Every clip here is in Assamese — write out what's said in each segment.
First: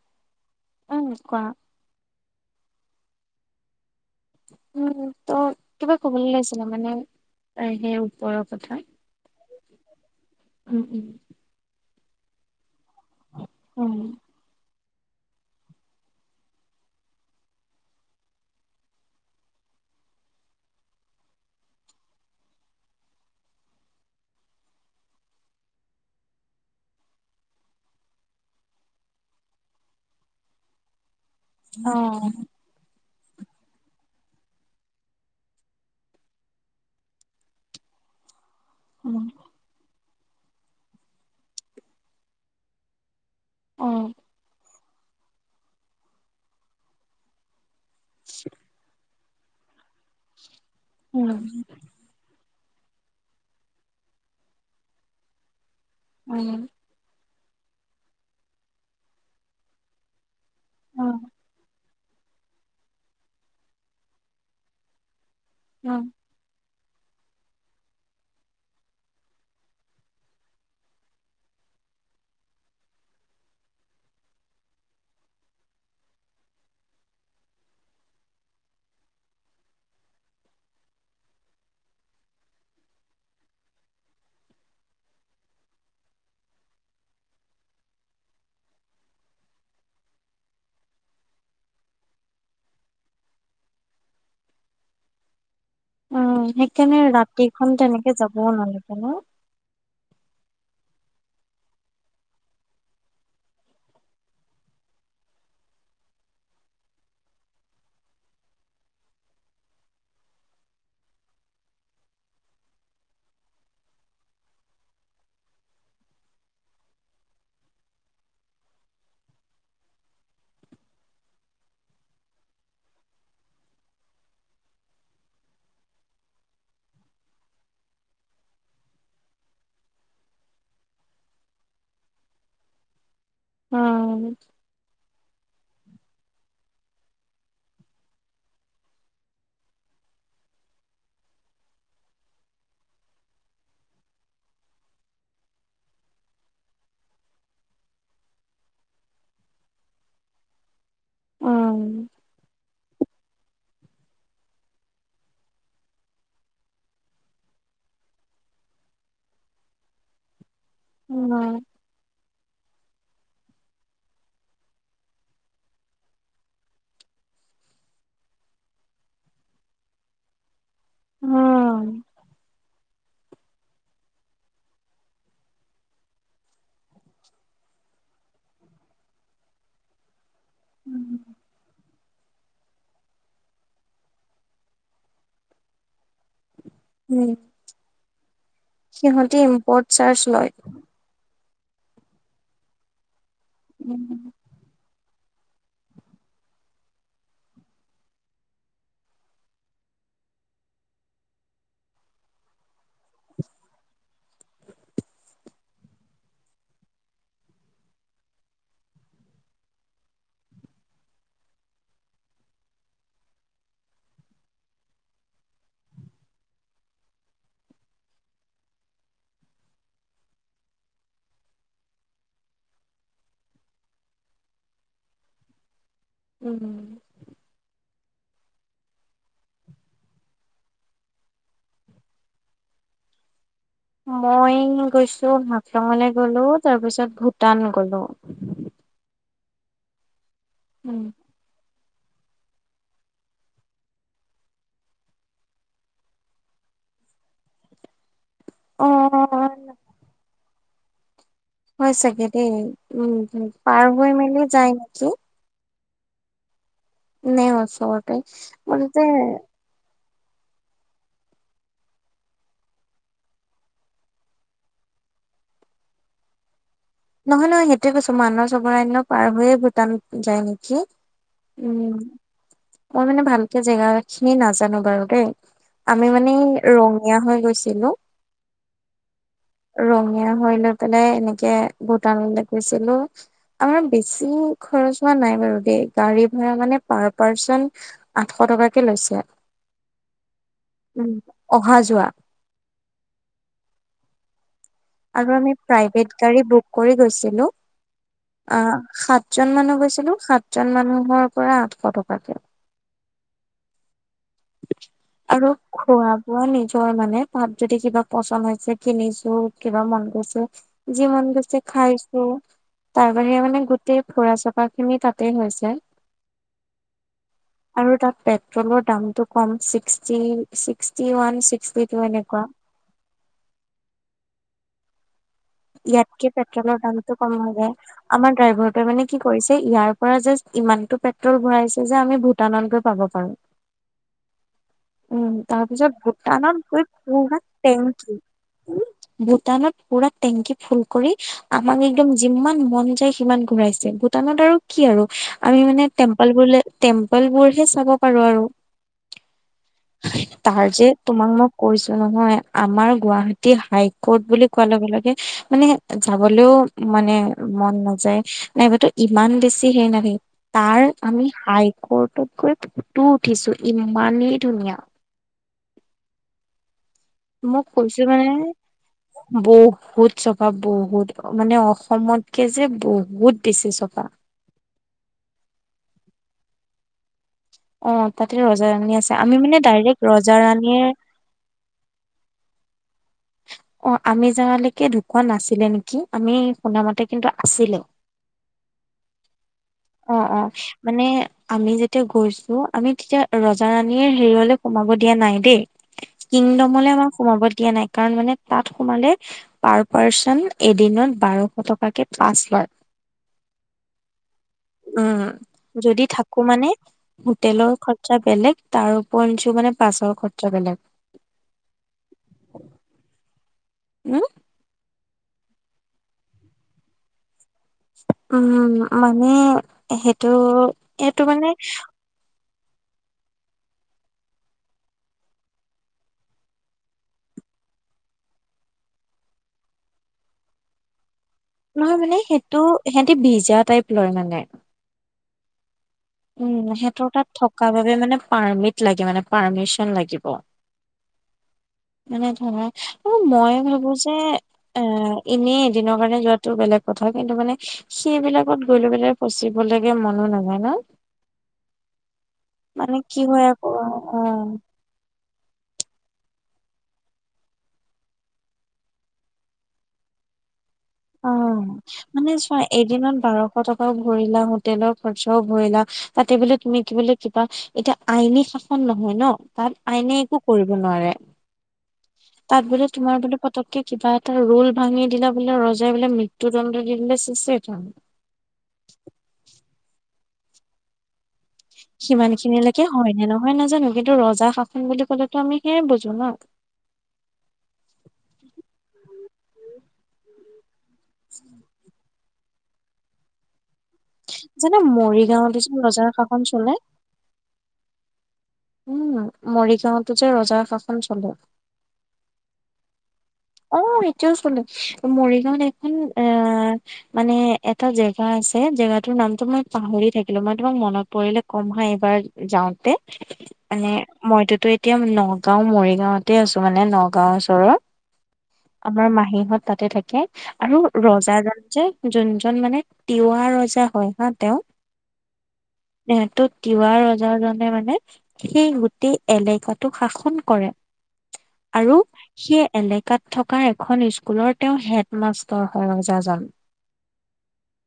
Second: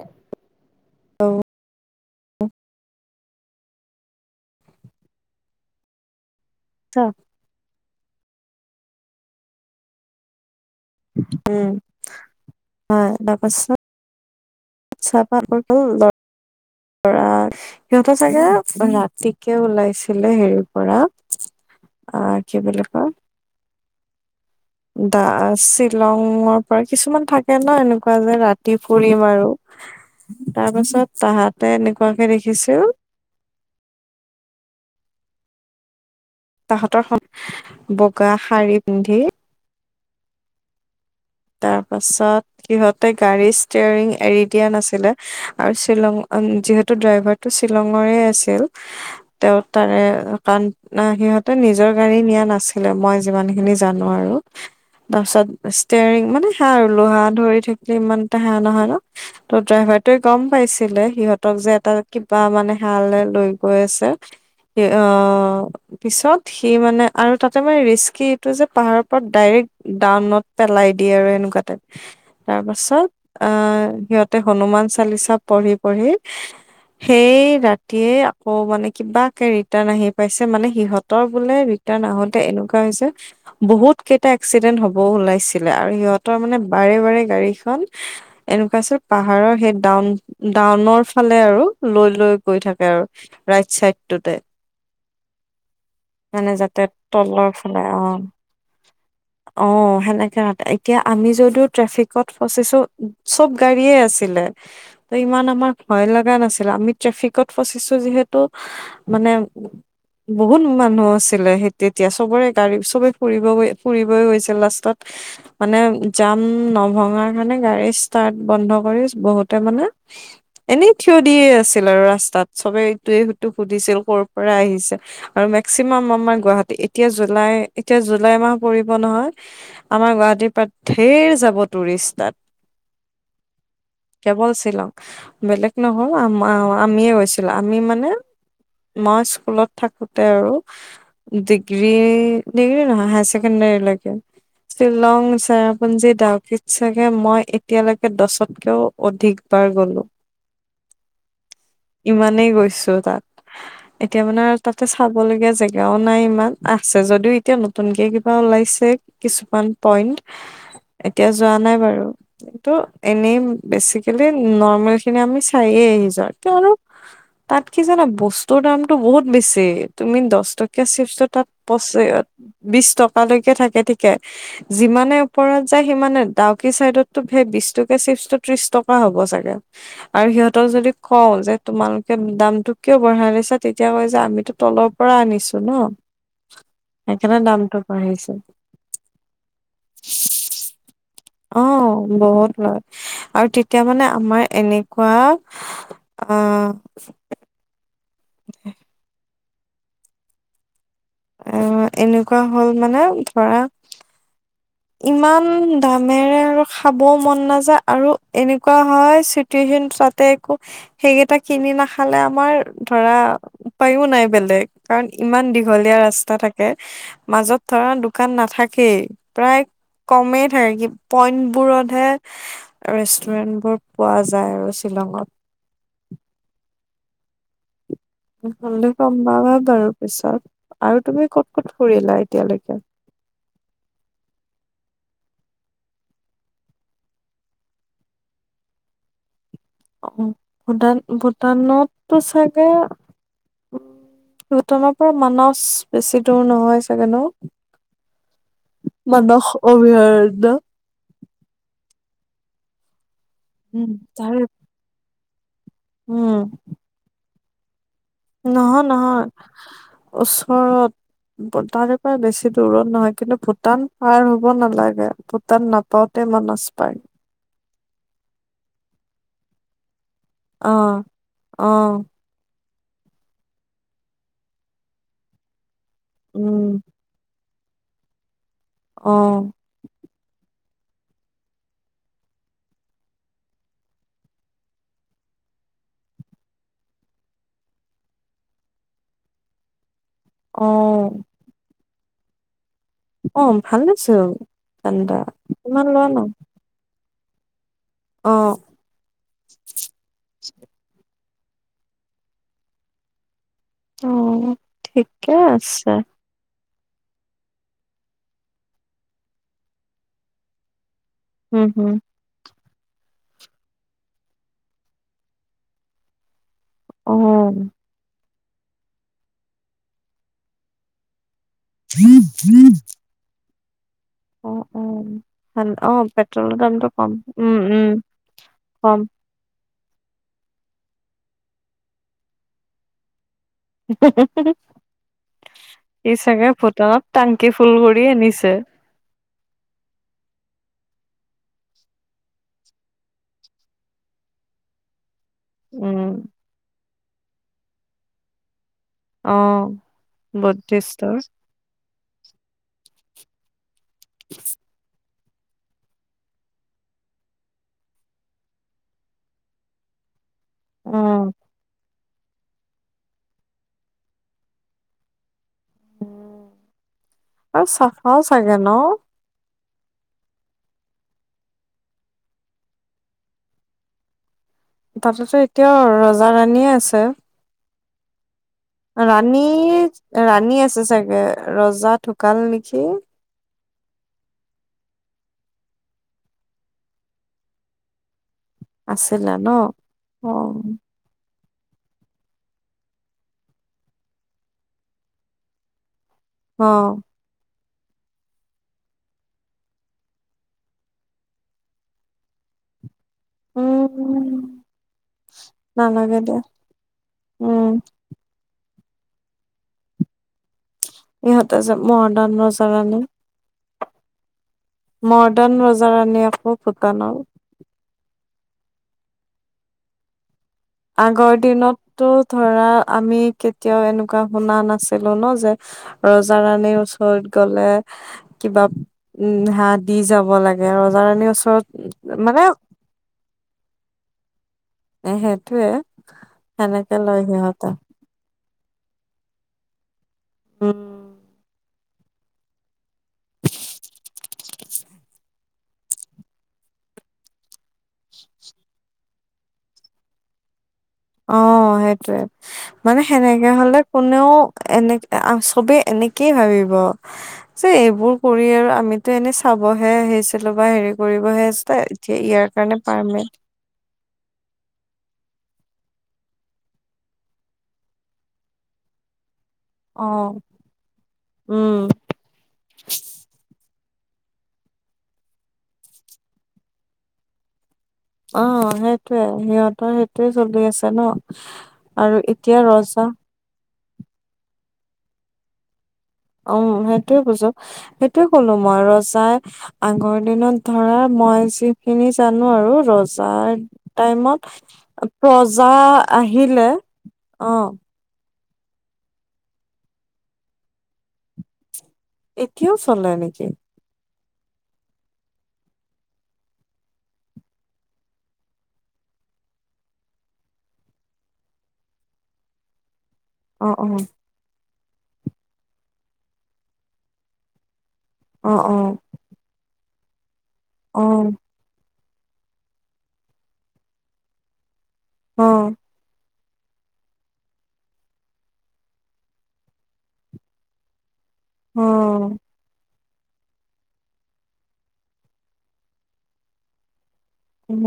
অ'। অহ, কোৱা। উম, ত' কিবা ক'বলে লৈছ ত' মানে অ', সেই বৰো কথা। উম, উম। উম, হয় বা উম। চাহপা [unintelligible] ল'ৰা সিহঁতৰ চাগে ৰাতিকে ওলাইছিলে হেৰিৰ পৰা, অ', কি বুলি কয় দা শ্বিলঙৰ পৰা কিছুমান থাকে ন' এনেকুৱা যে ৰাতি ফুৰিম আৰু তাৰপাছত তাহাতে অ এনেকুৱাকে দেখিছিল তাহতৰ খন বগা শাৰী পিন্ধি। তাৰ পাছত সিহঁতে গাড়ীৰ অ ষ্টেয়াৰৰিং এৰি দিয়া নাছিল ছিলে, আৰু শ্বিলং আন যিহেতু ড্ৰাইভাৰটো শ্বিলঙৰে আছিল। তেওঁ তাৰে কাৰণ উম উম। সিহঁতে নিজৰ গাড়ী নিয়া নাছিল। মই যিমান খিনি জানো আৰু, তাৰপিছত ষ্টেয়াৰৰিং অ মানেহ আৰু লোহাত ধৰি থাকিলে ইমান এটা সাহ নহয় ন, ত ড্ৰাইভাৰটোৱে গম পাইছিলে সিহঁতক যে এটা কিবা মানে হালৈ লৈ গৈ আছে, অ অ' অ পিছত সি মানে, আৰু তাতে মানে ৰিস্কি এইটো যে পাহাৰৰ পৰা ডাইৰেক্ট ডাউনত পেলাই দিয়ে আৰু এনেকুৱা টাইপ, তাৰ পাছত আহ সিহঁতে হনুমান চালিচা পঢ়ি পঢ়ি, সেই ৰাতিয়ে আকৌ মানে কিবাকে ৰিটাৰ্ণ আহি পাইছে, মানে সিহঁতৰ বোলে ৰিটাৰ্ণ আহোতে এনেকুৱা হৈছে বহুত কেইটা এক্সিডেন্ট হবও ওলাইছে আৰু সিহঁতৰ মানে বাৰে বাৰে গাড়ীখন এনেকুৱা আছিল পাহাৰৰ সেই ডাউন-ডাউনৰ ফালে আৰু লৈ লৈ গৈ থাকে আৰু, ৰাইট চাইডটোতে। উম মানে যাতে সেইকাৰণে তলৰ ৰাতিখন ফালে, তেনেকে অ', যাবও নালাগে ন। অ', সেনেকে এতিয়া আমি যদিও ট্ৰেফিকত ফচিছো চব গাড়ীয়ে আছিলে, ত ইমান আমাৰ ভয় লগা নাছিল, আমি ট্ৰেফিকত ফচিছো যিহেতু মানে বহুত মান মানুহ আছিলে, সেই তেতিয়া চবৰে গাড়ী চবে ফুৰিবৈ ফুৰিবই গৈছিল লাষ্টত, মানে জাম নভঙা কাৰণে গাড়ী ষ্টাৰ্ট বন্ধ কৰি বহুতে মানে এনেই থিয় দিয়ে আছিল আৰু ৰাস্তাত চবে ইটোৱে সুটো সুধিছিল ক'ৰ পৰা আহিছে আৰু মেক্সিমাম আমাৰ গুৱাহাটী, এতিয়া জুলাই, এতিয়া জুলাই মাহ পৰিব নহয় আমাৰ গুৱাহীৰ পা ধেৰ যাব টুৰিষ্ট তাত। উম কেৱল শ্বিলং বেলেগ নহল আমাও আমিয়ে গৈছিলো, আমি মানে মা স্কুলত থাকোতে আৰু ডিগ্ৰী, ডিগ্ৰী নহয় হায় ছেকেণ্ডৰীলৈকে, শ্বিলং, চেৰাপুঞ্জী ডাউকীত, চাগে মই এতিয়ালৈকে দছতকেও অধিকবাৰ গলো। উম ইমানেই গৈছো তাত। এতিয়া মানে তাতে চাব লগীয়া জেগাও নাই ইমান, আছে যদিও এতিয়া নতুনকে কিবা ওলাইছে কিছুমান পইণ্ট। এতিয়া যোৱা উম নাই বাৰু। এনেই বেচিকেলি নৰ্মেল খিনি আমি চাইয়ে আহিছোঁ আৰু, তাত কি জানা বস্তুৰ দামতটো বহুত বেছি, তুমি দহ চিপছটো তাত পঁচ উম। বিশ টকা থকালৈকে থাকে ঠিকে, যিমানে ওপৰত যায় সিমানে ডাউকি চাইদতটো বিশ টকীয়া চিপচটো ত্ৰিশ টকা হব চাগে, আৰু সিহঁতক যদি কও যে তোমালোকে দামতটো কিয় বঢ়াই লৈছা তেতিয়া কয় যে আমিতো তলৰ পৰা আনিছো। ন উ, সেইকাৰণে দামটো বাঢ়িছে সিহঁতে ইম্পৰ্ট চাৰ্জ লয়। অ', বহুত লয়। আৰু তেতিয়া মানে আমাৰ এনেকুৱা আহ। আহ এনেকুৱা হ'ল মানে ধৰা ইমান দামেৰে আৰু খাবও মন নাযায়, আৰু এনেকুৱা হয় চিটুৱে্চন তাতে একো সেইকেইটা কিনি নাখালে আমাৰ ধৰা উপায়ো নাই বেলেগ, কাৰণ ইমান দীঘলীয়া ৰাস্তা থাকে, মাজত ধৰা দোকান নাথাকেই। প্ৰায় কমেই থাকে কি পইন্টবোৰতহে ৰেষ্টুৰেণ্টবোৰ পোৱা যায় আৰু শ্বিলঙত। উম। হ'লে গম পাবা বাৰু পিছত আৰু তুমি ক'ত ক'ত ফুৰিলা এতিয়ালৈকে? মই গৈছো হাফলঙলে গ'লো তাৰপিছত ভূটান গ'লো। অ'। ভূটান, উম। ভূটানত তটো চাগে উম, ভূটানৰ পৰা মানস বেছি দূৰ নহয় চাগে ন'? মানস অ অভয়াৰণ্য। হয় চাগে দেই, উম। উম, পাৰ হৈ মেলি যায় নেকি। উম। নে ওচৰ নহয়, নহয়। ওচৰত তাৰে পৰা বেছি দূৰত নহয় কিন্তু ভূটান পাৰ হ'ব নালাগে ভূটান নাপাওঁতে মানস। পাই নহয়, নহয় হে টোৱে কৈছো মানস অভয়াৰণ্য পাৰ হৈয়ে ভূটান যায় নেকি? অ', উম। অ', মই মানে ভালকে জেগাখিনি নাজানো বাৰু দেই। আমি মানে এই উম, ৰঙীয়া হৈ গৈছ কিনো অ', ৰঙীয়া হৈ না তেনে এনেকে ভূটানলৈ গৈছিলো, আমাৰ বেছি খৰচ হোৱা নাই বাৰু দেই, গাড়ী ভাৰা মানে পাৰ পাৰ্চন আঠশ টকাকে লৈছে। উম, অ', অহা যোৱা। অ', ভালেচোন আৰু আমি প্ৰাইভেত গাড়ী বুক কৰি গৈছ ছিলোঁ অ', আ, সাতজন মানুহ গৈছিলোঁ, সাতজন মানুহৰ পৰা আঠশ টকাকে অ', ঠিকে আছে। জৰ মানে, তাত যদি কিবা পচন্দ হৈছে কিনিছো, কিবা মন গৈছে যি মন গৈছে উম, হম, খাইছো তাৰ বাহিৰে মানে গোটেই ফুৰা চকাখিনি তাতেই হৈছে। অ'। চনৰ দামটো one sixty, sixty one C [unintelligible] এনেকুৱা উ উম ইয়াতকে পেট্ৰলৰ দামতটো কম হৈ উম, উম। যায় আমাৰ ড্ৰাইভাৰটোৱে কম মানে কি কৰিছে ইয়াৰ [unintelligible] পৰা যাষ্ট ইমানটো পেট্ৰল ভৰাইছে যে আমি ভূটানত গৈ পাব পাৰো। [unintelligible] উম, তাৰপিছত সি চাগে ভূটানত গৈ ভুটানত পুৰা টাংকি ফুল কৰি টেংকি আনিছে। ভূটানত পুৰা টেংকি ফুল কৰি আমাক একদম যিমান মন যায় সিমান ঘূৰাইছে ভূটানত আৰু কি আৰু আমি মানে উম, টেম্পল বোলে টেম্পল বোৰহে চাব পাৰো আৰু অ', তাৰ যে বুদ্ধিষ্টৰ তোমাক মই কৈছো। নহয় আমাৰ গুৱাহাটী হাইক ক'ত বুলি কোৱাৰ লগে লগে মানে যাবলৈও মানে মন নাযায় নাইবাতো ইমান বেছি হেৰি নাহি তাৰ উম। আমি হাই কৰ্ট ফটককৈ ফটো উঠিছো ইমানেই ধুনীয়া। উম। মোক কৈছো মানে বৌ। বহুত চফা বহুত মানে অসমতকে যে বহুত বেছি চফা। তাতেতো এতিয়াও ৰজা ৰাণীয়ে আছে। অ' তা ৰাণী, ৰাণী আছে ৰাণীৰ চাগে ৰজা ঢুকাল নেকি [unintelligible] অ' আমি যাৱালৈকে ঢুকুৱোৱা নাছিলে নেকি আমি শুনামতে কিন্তু আছিলে। আছিলে ন অ। আমি যেতিয়া গৈছো আমি তেতিয়া ৰজা ৰাণীৰ হেৰিয়লৈ সোমাব দিয়া নাই দেই। কিংডমলৈ অ', আমাৰ সোমাব দিয়া নাই। কাৰণ মানে তাত সোমালে পাৰ পাৰ্চন এদিনত বাৰশ টকাকে পাছ লয়। উম। উম যদি নালাগে দিয়া থাকো মানে উম, হোটেলৰ খৰচা বেলেগ তাৰ ওপৰত নিছো মানে পাছৰ খৰচা বেলেগ। ইহঁতে যে মডাৰন ৰ চাগ ন। উম। মৰ্ডান ৰজা ৰাণী আকৌ ভূটানৰ। উম মানে সেইটো এইটো আগৰ মানে দিনতো। ধৰা আমি কেতিয়াও এনেকুৱা শুনা নাছিলো ন যে ৰজা ৰাণীৰ ওচৰত গলে কিবা উম হাত দি যাব লাগে ৰজা ৰাণীৰ ওচৰত। নহয় মানে সেইটো সিহতে ভিজা টাইপ লয় মানে। অ। এ সেইটোৱে। উম সিহঁতৰ তাত থকা বাবে মানে পাৰ্মিট লাগে মানে পাৰমিশন লাগিব। উম। এনেে ধৰা অ মই ভাবো যে এ এনেই এদিনৰ কাৰণে যোৱাাতটো বেলেগ কথা কিন্তু মানে, সেইবিলাকত গৈ লৈ পেলাই ফচিবলৈকে মনো নাযায় ন। অ সেইটয়ে মানে কি হয় সেনেকে আকৌ হলে কোনেও অ', এনে। চবে এনেকেই ভাবিব যে এইবোৰ কৰি আৰু আমিতো এনে চাবহে আহিছিলো বা হেৰি অ কৰিবহে আহিছিলো, এতিয়া মানে ইয়াৰ চোৱা কাৰণে এদিনত পাৰ্মিট বাৰশ টকাও ভৰিলা হোটেলৰ খৰ। ভৰিলা তাতে বোলে তুমি কি বোলে কিবা, এতিয়া আইনী শাসন নহয় ন। তাত অ আইনে একো কৰিব নোৱাৰে উম তাত বোলে তোমাৰ বানে পতককে। কিবা এটা ৰোল ভাঙি দিলা বোলে ৰজ। বলে মৃত্যু দণ্ড দিলে চেছে হৈ অ সেতোয়ে সিহঁতৰ সেতোয়ে। তে চলি আছা ন। আৰু সিমান এতিয়া খিনিলৈকে ৰজা হয় নে নহয় নাজানো। কিন্তু ৰজা শাসন বুলি কলে আমি তো সেয়াই বুজোঁ। অহ সেইটোয়ে বুজো সেইটোয়ে কলো মই ৰজাই আগৰ দিনত। ধৰা মই যিখিনি জানো আৰু ৰজাৰ টাইমত যেনে মৰিগাঁৱতো যে প্ৰজা ৰজাৰ শাসন আহিলে চলে অ। উম মৰিগাঁৱতো যে ৰজা শাসন চলে। কিয় চলে এনেকে। অ এতিয়াও চল মৰিগাঁওত এখন অ মানে, এটা জেগা আছে জেগাটোৰ নামটো মই পাহৰি থাকিলো মই তোমাক মনত পৰিলে কম হা এইবাৰ যাওঁতে। অ অ মানে মই তোতো। এতিয়া নগাঁও মৰিগাঁওতে আছো মানে নগাঁওৰ ওচৰৰত। অ অ আমাৰ মাহীহঁত তাতে থাকে। আৰু অ ৰজা জান যে। যোনজন মানে তিৱা ৰজা হয় হা তেওঁ। অ এটোত তিৱা ৰজাজনে মানে সেই গোটেই এলেকাটো শাসন কৰে। আৰু অ সেই এলেক থকা এখন স্কুলৰ তেওঁ হেডমাষ্টৰ হৈ ৰজাজন। উম।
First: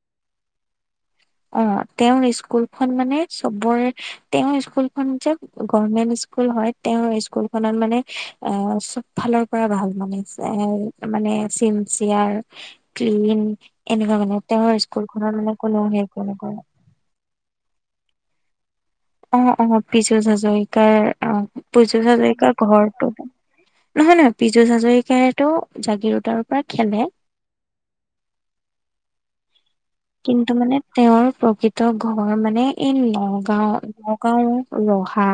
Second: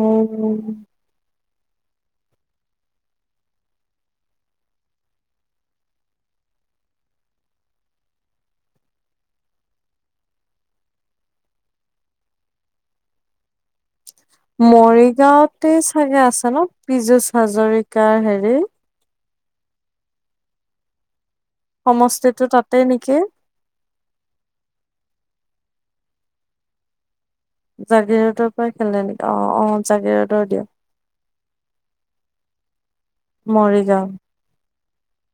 অ', তেওঁৰ স্কুলখন মানে, চবৰে তেওঁৰ স্কুলখন যে গভমেন্ট স্কুল হয়, তেওঁৰ স্কুলখনত মানে অহ, চব ফালৰ পৰা ভাল মানে। এ মানে চিনচিয়াৰ, ক্লিন। এনেকুৱা মানে তেওঁৰ স্কুলখনত মানে মৰিগাঁওতে কোনো হেৰি চাগে আছে নকৰে ন' পিযুষ হাজৰিকাৰ হেৰি। অ', অ', পিযুষ হাজৰিকাৰ অ', পিযুষ সমষ্টিটো হাজৰিকা তাতে ঘৰটো, নেকি নহয়, নহয়, পিযুষ হাজৰিকাইটো জাগীৰোডৰ পৰা খেলে। জাগীৰোডৰ পৰা খেলে নেকি? অ', অ'। জাগিৰোডৰ কিন্তু দিয়া, মানে তেওঁৰ প্ৰকৃত ঘৰ মানে এই নগাঁও, মৰিগাঁও। নগাঁও ৰহা।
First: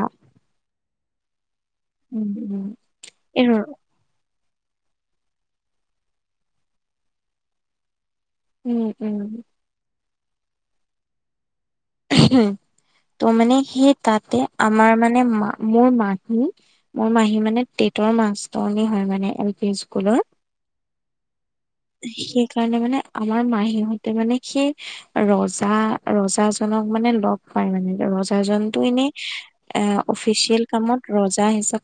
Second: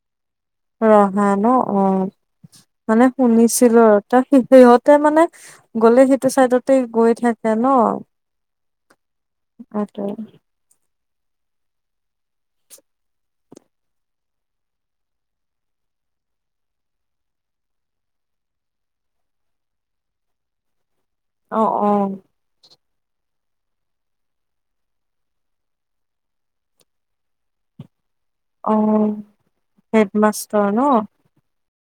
ৰহা ন'? উম অ', উম মানে এই শুনিছিলো ৰতা সি সিহঁতে মানে গ'লে সেইটো চাইডতে গৈ থাকে ন'। উম, উম। ত' ত' মানে সেই তাতে আমাৰ মানে মা মোৰ মাহী, মোৰ মাহী মানে টেটৰ মাষ্টৰণী হয় মানে এল পি স্কুলৰ। অ', অ', সেইকাৰণে মানে আমাৰ মাহীহতে মানে সেই ৰজা ৰজা জনক মানে লগ পাই মানে ৰজ জনটো এনে অ', এ অফিচিয়েল হেডমাষ্টৰ ন? কামত ৰজা হিচাপে